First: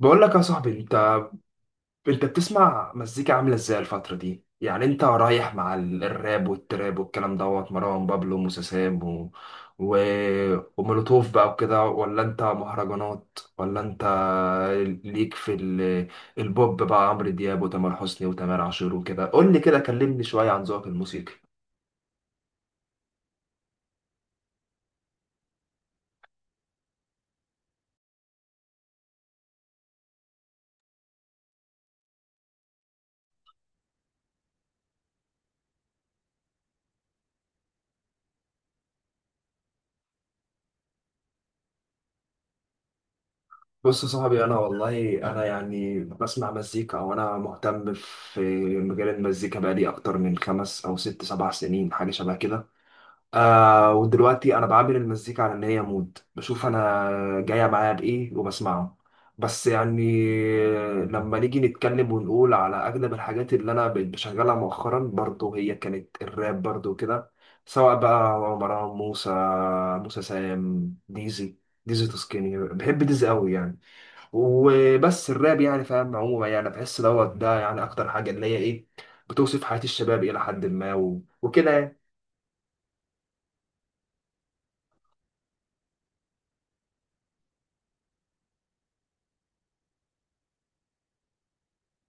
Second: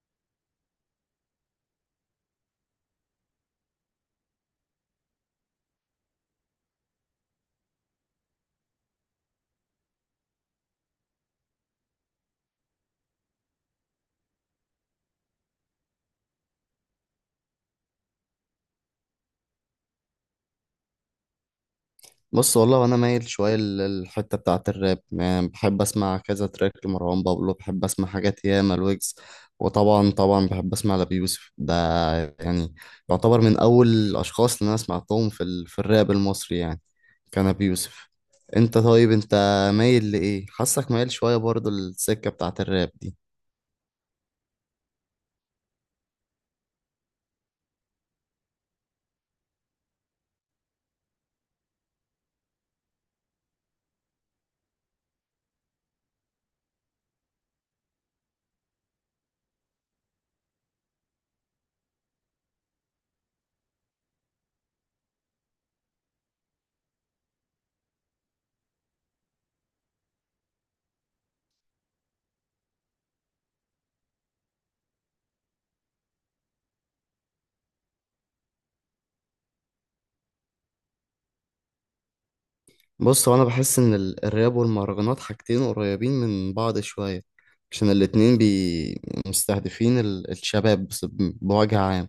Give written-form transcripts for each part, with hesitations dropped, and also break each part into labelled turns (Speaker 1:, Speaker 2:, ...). Speaker 1: بقول لك يا صاحبي، انت بتسمع مزيكا عامله ازاي الفتره دي؟ يعني انت رايح مع الراب والتراب والكلام دوت مروان بابلو وموسيسام و... ومولوتوف بقى وكده، ولا انت مهرجانات، ولا انت ليك في البوب بقى، عمرو دياب وتامر حسني وتامر عاشور وكده؟ قول لي كده، كلمني شويه عن ذوقك الموسيقي.
Speaker 2: بص، والله انا مايل شويه للحته بتاعه الراب. يعني بحب اسمع كذا تراك لمروان بابلو، بحب اسمع حاجات ياما الويجز، وطبعا بحب اسمع لأبي يوسف ده. يعني يعتبر من اول الاشخاص اللي انا سمعتهم في الراب المصري، يعني كان ابي يوسف. انت طيب، انت مايل لايه؟ حاسك مايل شويه برضو للسكه بتاعه الراب دي.
Speaker 1: بص يا صاحبي، والله انا يعني بسمع مزيكا وانا مهتم في مجال المزيكا بقالي اكتر من خمس او ست سبع سنين، حاجه شبه كده. ودلوقتي انا بعامل المزيكا على ان هي مود، بشوف انا جايه معايا بايه وبسمعه. بس يعني لما نيجي نتكلم ونقول على اغلب الحاجات اللي انا بقيت بشغلها مؤخرا، برضه هي كانت الراب برضه كده، سواء بقى مروان موسى، موسى سام، ديزي تسكيني، بحب ديزي قوي يعني. وبس الراب يعني، فاهم، عموما يعني بحس دوت ده يعني اكتر حاجه اللي هي ايه، بتوصف حياه الشباب الى حد ما، وكده يعني.
Speaker 2: بص، هو انا بحس ان الراب والمهرجانات حاجتين قريبين من بعض شويه، عشان الاتنين مستهدفين الشباب بوجه عام.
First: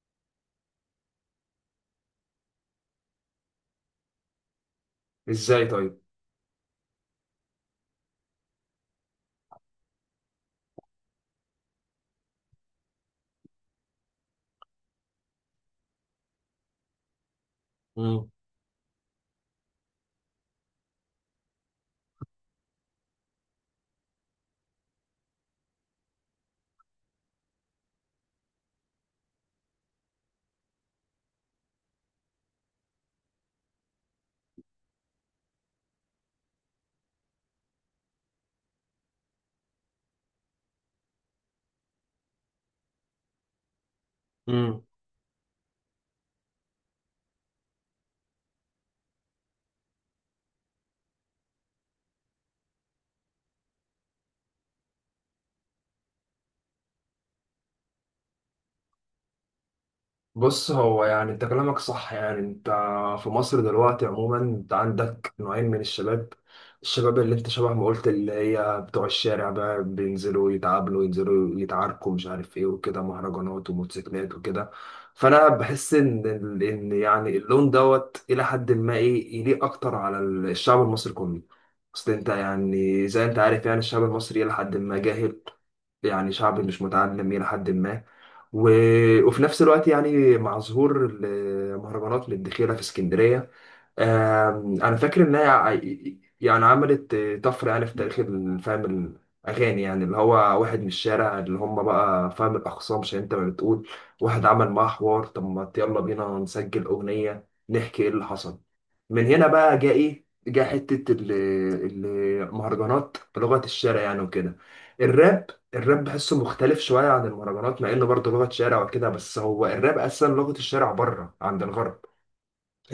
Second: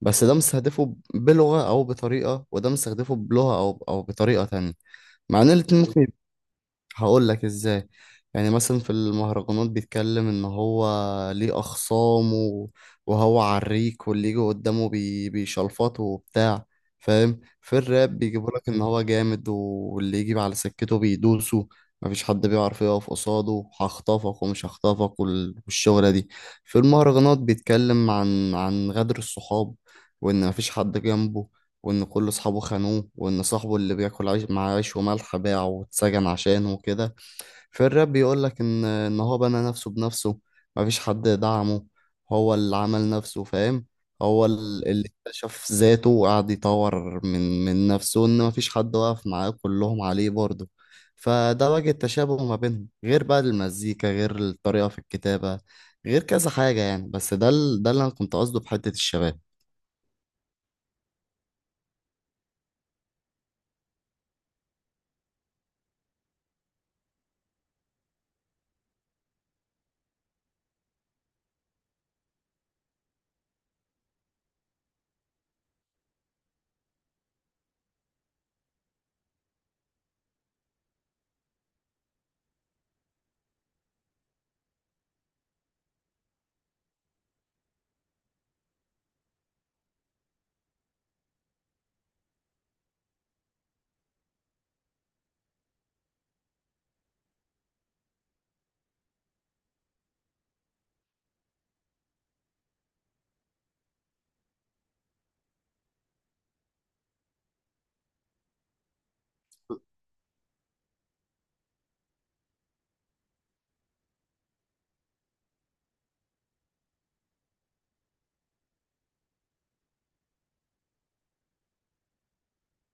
Speaker 2: بس ده مستهدفه بلغه او بطريقه، وده مستهدفه بلغه او بطريقه تانية. مع ان
Speaker 1: ازاي
Speaker 2: الاتنين
Speaker 1: طيب؟
Speaker 2: ممكن، هقول لك ازاي. يعني مثلا في المهرجانات بيتكلم ان هو ليه اخصام وهو عريك واللي يجي قدامه بيشلفطه وبتاع، فاهم. في الراب بيجيبوا لك ان هو جامد، واللي يجي على سكته بيدوسه، مفيش حد بيعرف يقف قصاده، هخطفك ومش هخطفك والشغلة دي. في المهرجانات بيتكلم عن غدر الصحاب، وان مفيش حد جنبه، وإن كل أصحابه خانوه، وإن صاحبه اللي بياكل عيش مع عيش وملح باعه واتسجن عشانه وكده. في الراب بيقولك إن هو بنى نفسه بنفسه، مفيش حد دعمه، هو اللي عمل نفسه، فاهم. هو
Speaker 1: مم.
Speaker 2: اللي اكتشف ذاته وقعد يطور من نفسه، إن مفيش حد واقف معاه، كلهم عليه برضه. فده وجه التشابه ما بينهم، غير بقى المزيكا، غير الطريقة في الكتابة، غير كذا حاجة يعني. بس ده ده اللي أنا كنت قصده بحتة الشباب.
Speaker 1: بص هو يعني، انت كلامك صح يعني. انت في مصر دلوقتي عموما انت عندك نوعين من الشباب، الشباب اللي انت شبه ما قلت، اللي هي بتوع الشارع بقى، بينزلوا يتعاملوا ينزلوا يتعاركوا، مش عارف ايه وكده، مهرجانات وموتوسيكلات وكده. فانا بحس ان يعني اللون دوت الى حد ما ايه، يليق اكتر على الشعب المصري كله. اصل انت يعني زي انت عارف يعني، الشعب المصري الى حد ما جاهل، يعني شعب مش متعلم إلى حد ما. و... وفي نفس الوقت يعني، مع ظهور المهرجانات للدخيلة في اسكندرية، أنا فاكر إنها يعني عملت طفرة يعني في تاريخ فاهم الأغاني، يعني اللي هو واحد من الشارع، اللي هم بقى فاهم الأخصام، عشان أنت ما بتقول واحد عمل معاه حوار، طب ما يلا بينا نسجل أغنية نحكي إيه اللي حصل. من هنا بقى جاء ايه، جاء حتة المهرجانات بلغة الشارع يعني وكده. الراب، بحسه مختلف شوية عن المهرجانات، مع انه برضه لغة شارع وكده، بس هو الراب اصلا لغة الشارع بره عند الغرب.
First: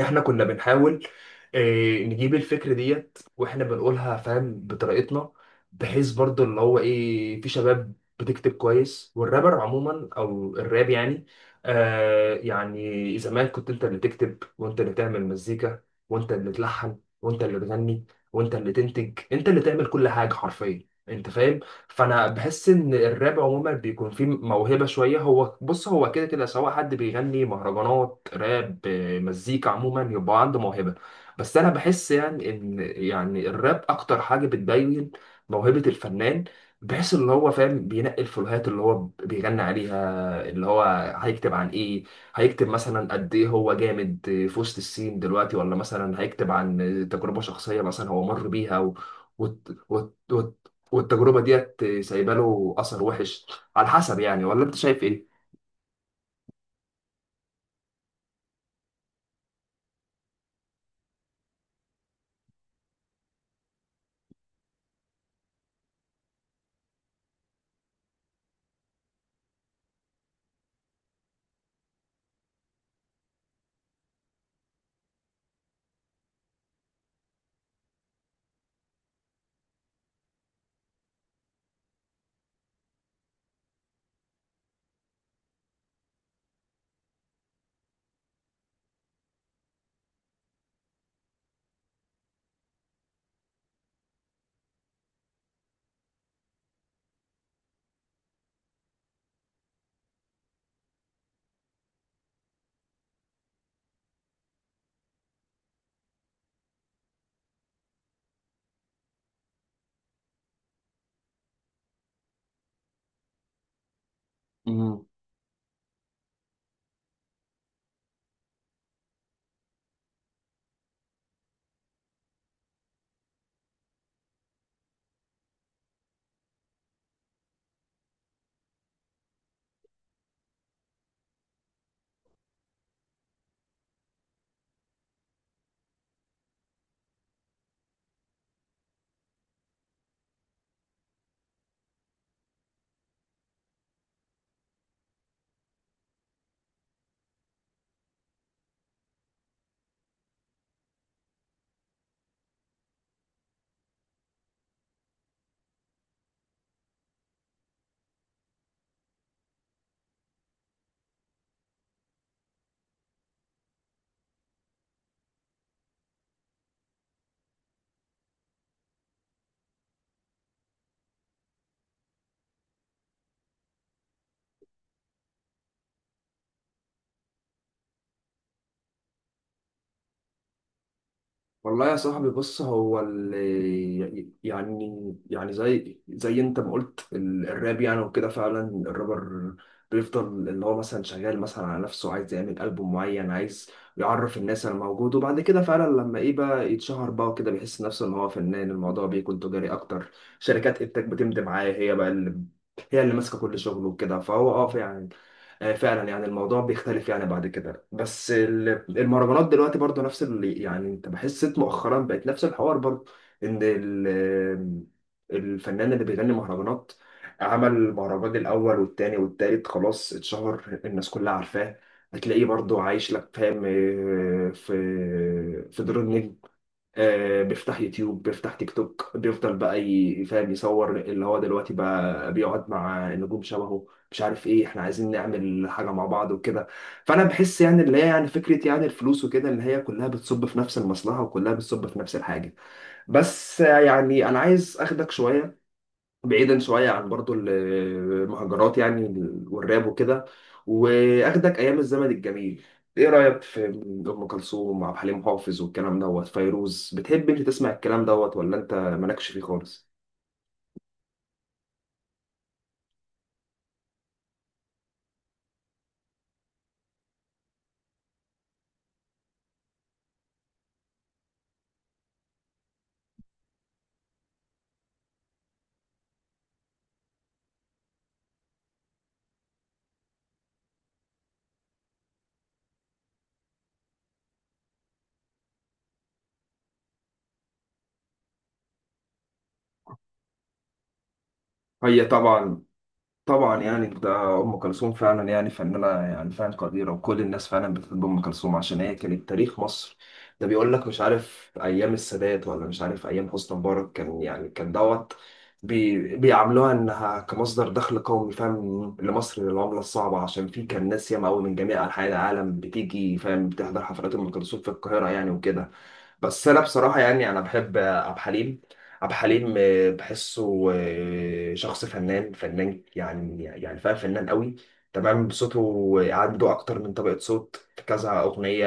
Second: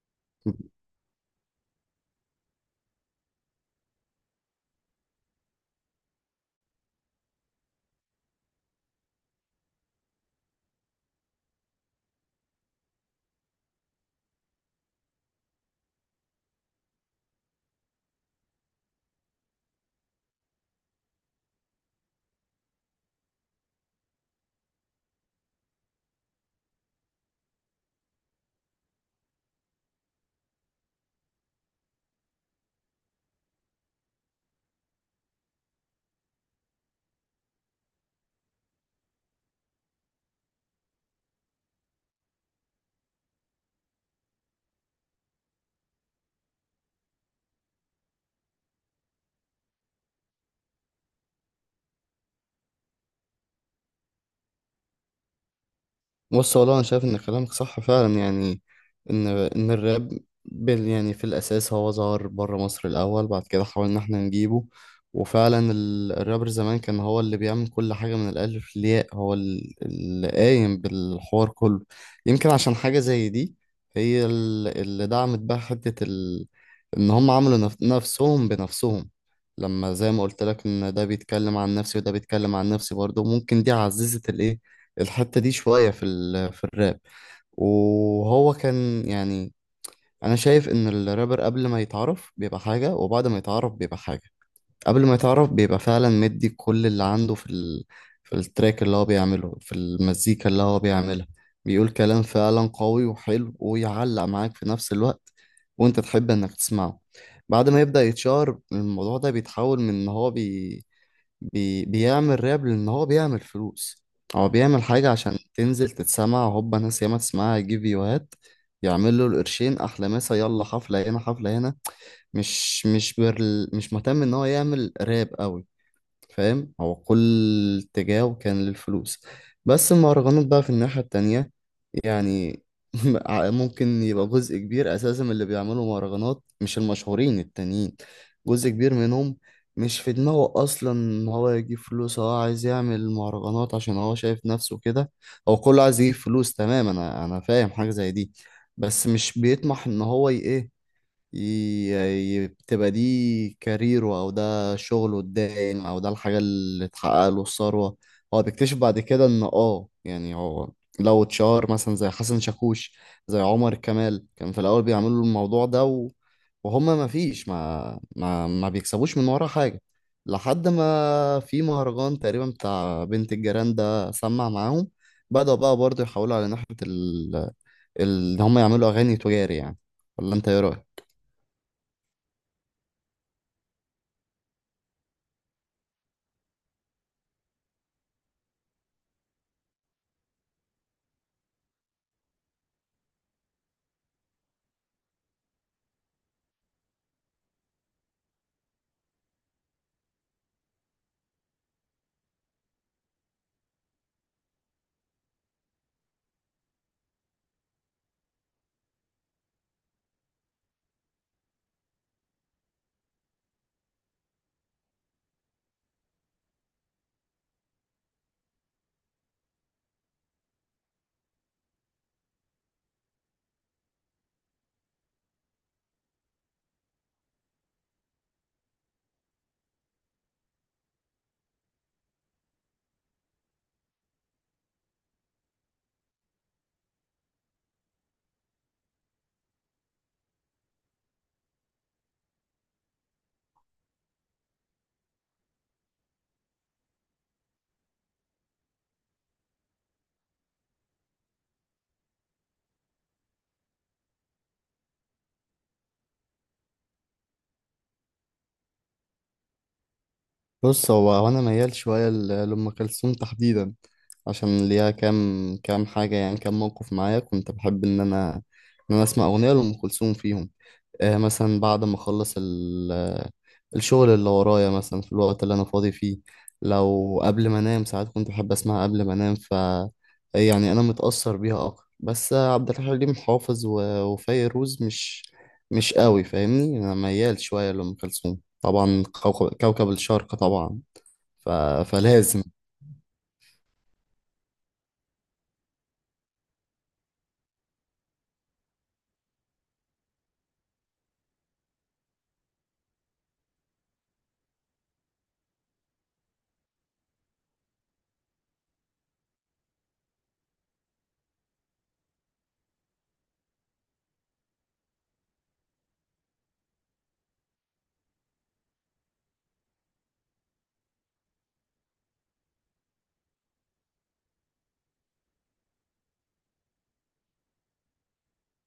Speaker 1: احنا كنا بنحاول نجيب الفكرة ديت واحنا بنقولها، فاهم، بطريقتنا. بحيث برضو اللي هو ايه، في شباب بتكتب كويس، والرابر عموما او الراب يعني، يعني زمان كنت انت اللي تكتب وانت اللي تعمل مزيكا وانت اللي تلحن وانت اللي تغني وانت اللي تنتج، انت اللي تعمل كل حاجة حرفيا، انت فاهم. فانا بحس ان الراب عموما بيكون فيه موهبه شويه. هو بص، هو كده كده سواء حد بيغني مهرجانات راب مزيكا عموما، يبقى عنده موهبه، بس انا بحس يعني ان يعني الراب اكتر حاجه بتبين موهبه الفنان، بحيث اللي هو فاهم بينقي الفلوهات اللي هو بيغني عليها، اللي هو هيكتب عن ايه، هيكتب مثلا قد ايه هو جامد في وسط السين دلوقتي، ولا مثلا هيكتب عن تجربة شخصية مثلا هو مر بيها و... وت... وت... وت... والتجربه ديت سايبه له اثر وحش، على حسب يعني. ولا انت شايف ايه؟
Speaker 2: بص، والله انا شايف ان كلامك صح فعلا. يعني ان الراب يعني في الاساس هو ظهر بره مصر الاول، بعد كده حاولنا احنا نجيبه. وفعلا الرابر زمان كان هو اللي بيعمل كل حاجه من الالف للياء، هو اللي قايم بالحوار كله. يمكن عشان حاجه زي دي هي اللي دعمت بقى حته ان هم عملوا نفسهم بنفسهم. لما زي ما قلت لك ان ده بيتكلم عن نفسي وده بيتكلم عن نفسي برضه، ممكن دي عززت الايه، الحتة دي شوية في الراب. وهو كان يعني، أنا شايف إن الرابر قبل ما يتعرف بيبقى حاجة، وبعد ما يتعرف بيبقى حاجة. قبل ما يتعرف بيبقى فعلا مدي كل اللي عنده في التراك اللي هو بيعمله، في المزيكا اللي هو بيعملها. بيقول كلام فعلا قوي وحلو ويعلق معاك في نفس الوقت، وأنت تحب إنك تسمعه. بعد ما يبدأ يتشهر، الموضوع ده بيتحول من إن هو بي... بي بيعمل راب، لأن هو بيعمل فلوس. هو بيعمل حاجة عشان تنزل تتسمع، هوبا ناس ياما تسمعها، يجيب فيوهات، يعمل له القرشين، أحلى مسا يلا حفلة هنا حفلة هنا. مش برل، مش مهتم إن هو يعمل راب قوي، فاهم. هو كل اتجاهه كان للفلوس. بس المهرجانات بقى في الناحية التانية، يعني، ممكن يبقى جزء كبير اساسا من اللي بيعملوا مهرجانات، مش المشهورين التانيين، جزء كبير منهم مش في دماغه اصلا ان هو يجيب فلوس. هو عايز يعمل مهرجانات عشان هو شايف نفسه كده، هو كله عايز يجيب فلوس، تمام، انا فاهم حاجة زي دي. بس مش بيطمح ان هو ي- بتبقى دي كاريره، او ده شغله الدائم، او ده الحاجة اللي اتحقق له الثروة. هو بيكتشف بعد كده ان، اه، يعني هو لو اتشهر مثلا زي حسن شاكوش، زي عمر كمال، كان في الاول بيعملوا الموضوع ده، و... وهما ما فيش ما ما ما بيكسبوش من ورا حاجة، لحد ما في مهرجان تقريبا بتاع بنت الجيران ده سمع معاهم، بدأوا بقى برضه يحاولوا على ناحية ان هما يعملوا اغاني تجاري، يعني. ولا انت ايه رأيك؟
Speaker 1: والله يا صاحبي، بص هو يعني، يعني زي انت ما قلت، الراب يعني وكده فعلا، الرابر بيفضل اللي هو مثلا شغال مثلا على نفسه، عايز يعمل ألبوم معين، عايز يعرف الناس انا موجود، وبعد كده فعلا لما ايه بقى يتشهر بقى وكده، بيحس نفسه ان هو فنان، الموضوع بيكون تجاري اكتر. شركات انتاج بتمضي معاه، هي بقى اللي ماسكه كل شغله وكده. فهو يعني فعلا يعني الموضوع بيختلف يعني بعد كده. بس المهرجانات دلوقتي برضو نفس يعني، انت بحس مؤخرا بقت نفس الحوار برضو، ان الفنان اللي بيغني مهرجانات، عمل مهرجان الاول والتاني والتالت، خلاص اتشهر، الناس كلها عارفاه، هتلاقيه برضو عايش لك، فاهم، في دور النجم. بيفتح يوتيوب، بيفتح تيك توك، بيفضل بقى فاهم يصور اللي هو دلوقتي بقى بيقعد مع نجوم شبهه، مش عارف ايه، احنا عايزين نعمل حاجة مع بعض وكده. فانا بحس يعني اللي هي يعني فكرة يعني الفلوس وكده، اللي هي كلها بتصب في نفس المصلحة، وكلها بتصب في نفس الحاجة. بس يعني انا عايز اخدك شوية، بعيدا شوية عن برضو المهجرات يعني، والراب وكده، وأخدك أيام الزمن الجميل. إيه رأيك في أم كلثوم وعبد الحليم حافظ والكلام دوت فيروز؟ بتحب أنت تسمع الكلام دوت، ولا أنت مالكش فيه خالص؟
Speaker 2: بص، هو انا ميال شويه لام كلثوم تحديدا، عشان ليها كام حاجه، يعني كام موقف معايا كنت بحب ان انا ان انا اسمع اغنيه لام كلثوم فيهم. آه، مثلا بعد ما اخلص الشغل اللي ورايا، مثلا في الوقت اللي انا فاضي فيه، لو قبل ما انام ساعات كنت بحب اسمعها قبل ما انام. ف يعني انا متاثر بيها اكتر، بس عبد الحليم حافظ وفيروز مش قوي، فاهمني. انا ميال شويه لام كلثوم طبعا، كوكب الشرق طبعا. ف...
Speaker 1: هي
Speaker 2: فلازم
Speaker 1: طبعا يعني ده ام كلثوم، فعلا يعني فنانه يعني فعلا قديره، وكل الناس فعلا بتحب ام كلثوم عشان هي كانت تاريخ مصر. ده بيقول لك مش عارف ايام السادات، ولا مش عارف ايام حسني مبارك، كان يعني كان دوت بيعاملوها انها كمصدر دخل قومي، فاهم، لمصر، للعمله الصعبه، عشان في كان ناس ياما قوي من جميع انحاء العالم بتيجي، فاهم، بتحضر حفلات ام كلثوم في القاهره يعني وكده. بس انا بصراحه يعني انا بحب عبد الحليم بحسه شخص فنان، فنان يعني، يعني فاهم، فنان قوي تمام. صوته عنده اكتر من طبقه صوت في كذا اغنيه،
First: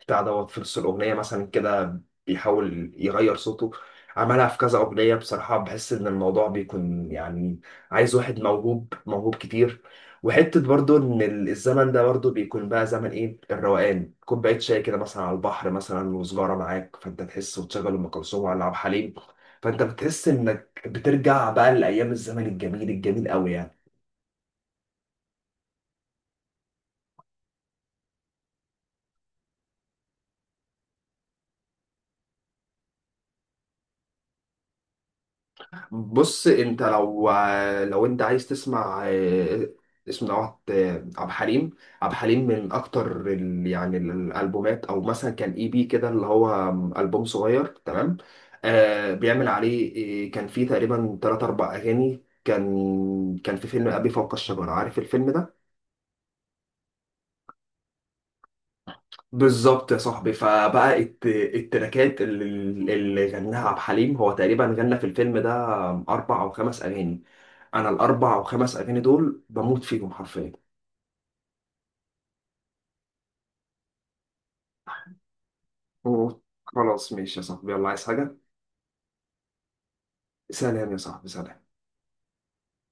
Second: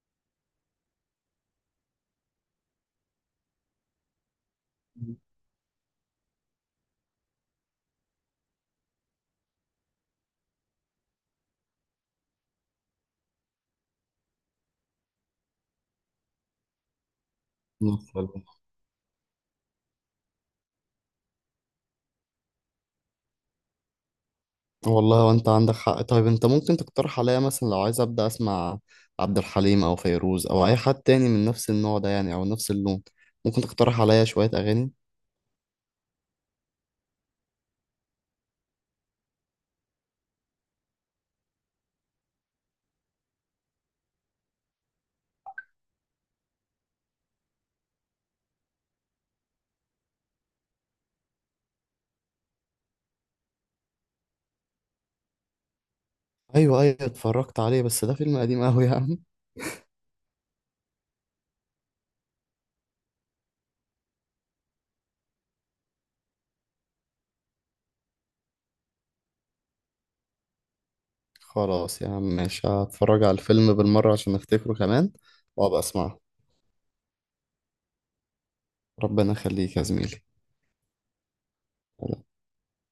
Speaker 1: بتاع دوت في نص الأغنية مثلا كده بيحاول يغير صوته، عملها في كذا أغنية. بصراحة بحس إن الموضوع بيكون يعني عايز واحد موهوب، موهوب كتير. وحتة برضو إن الزمن ده برضو بيكون بقى زمن إيه الروقان، كوباية شاي كده مثلا على البحر مثلا وسجارة معاك، فأنت تحس وتشغل أم
Speaker 2: نوصل.
Speaker 1: كلثوم ولا عبد الحليم، فأنت بتحس إنك بترجع بقى لأيام الزمن الجميل، الجميل قوي يعني.
Speaker 2: والله وانت عندك حق. طيب انت ممكن تقترح عليا مثلا، لو عايز ابدا اسمع عبد الحليم او فيروز او اي حد تاني من نفس النوع ده، يعني او نفس اللون، ممكن تقترح عليا شوية اغاني؟
Speaker 1: بص انت لو انت عايز تسمع، اسم نوع، آه، عبد الحليم عبد الحليم من اكتر يعني الالبومات، او مثلا كان اي بي كده اللي هو البوم صغير تمام. بيعمل عليه كان فيه تقريبا 3 4 اغاني. كان في فيلم ابي فوق الشجره، عارف الفيلم ده؟
Speaker 2: ايوه ايوه، اتفرجت عليه، بس ده فيلم قديم قوي يا عم.
Speaker 1: بالظبط يا صاحبي، فبقى التراكات اللي غناها عبد الحليم، هو تقريبا غنى في الفيلم ده 4 أو 5 اغاني، انا ال4 أو 5 اغاني دول بموت فيهم حرفيا.
Speaker 2: خلاص يا عم ماشي، هتفرج على الفيلم بالمرة عشان افتكره كمان، وابقى اسمعه.
Speaker 1: أوه. خلاص ماشي يا صاحبي، يلا عايز حاجه؟
Speaker 2: ربنا يخليك يا زميلي.
Speaker 1: سلام يا صاحبي، سلام.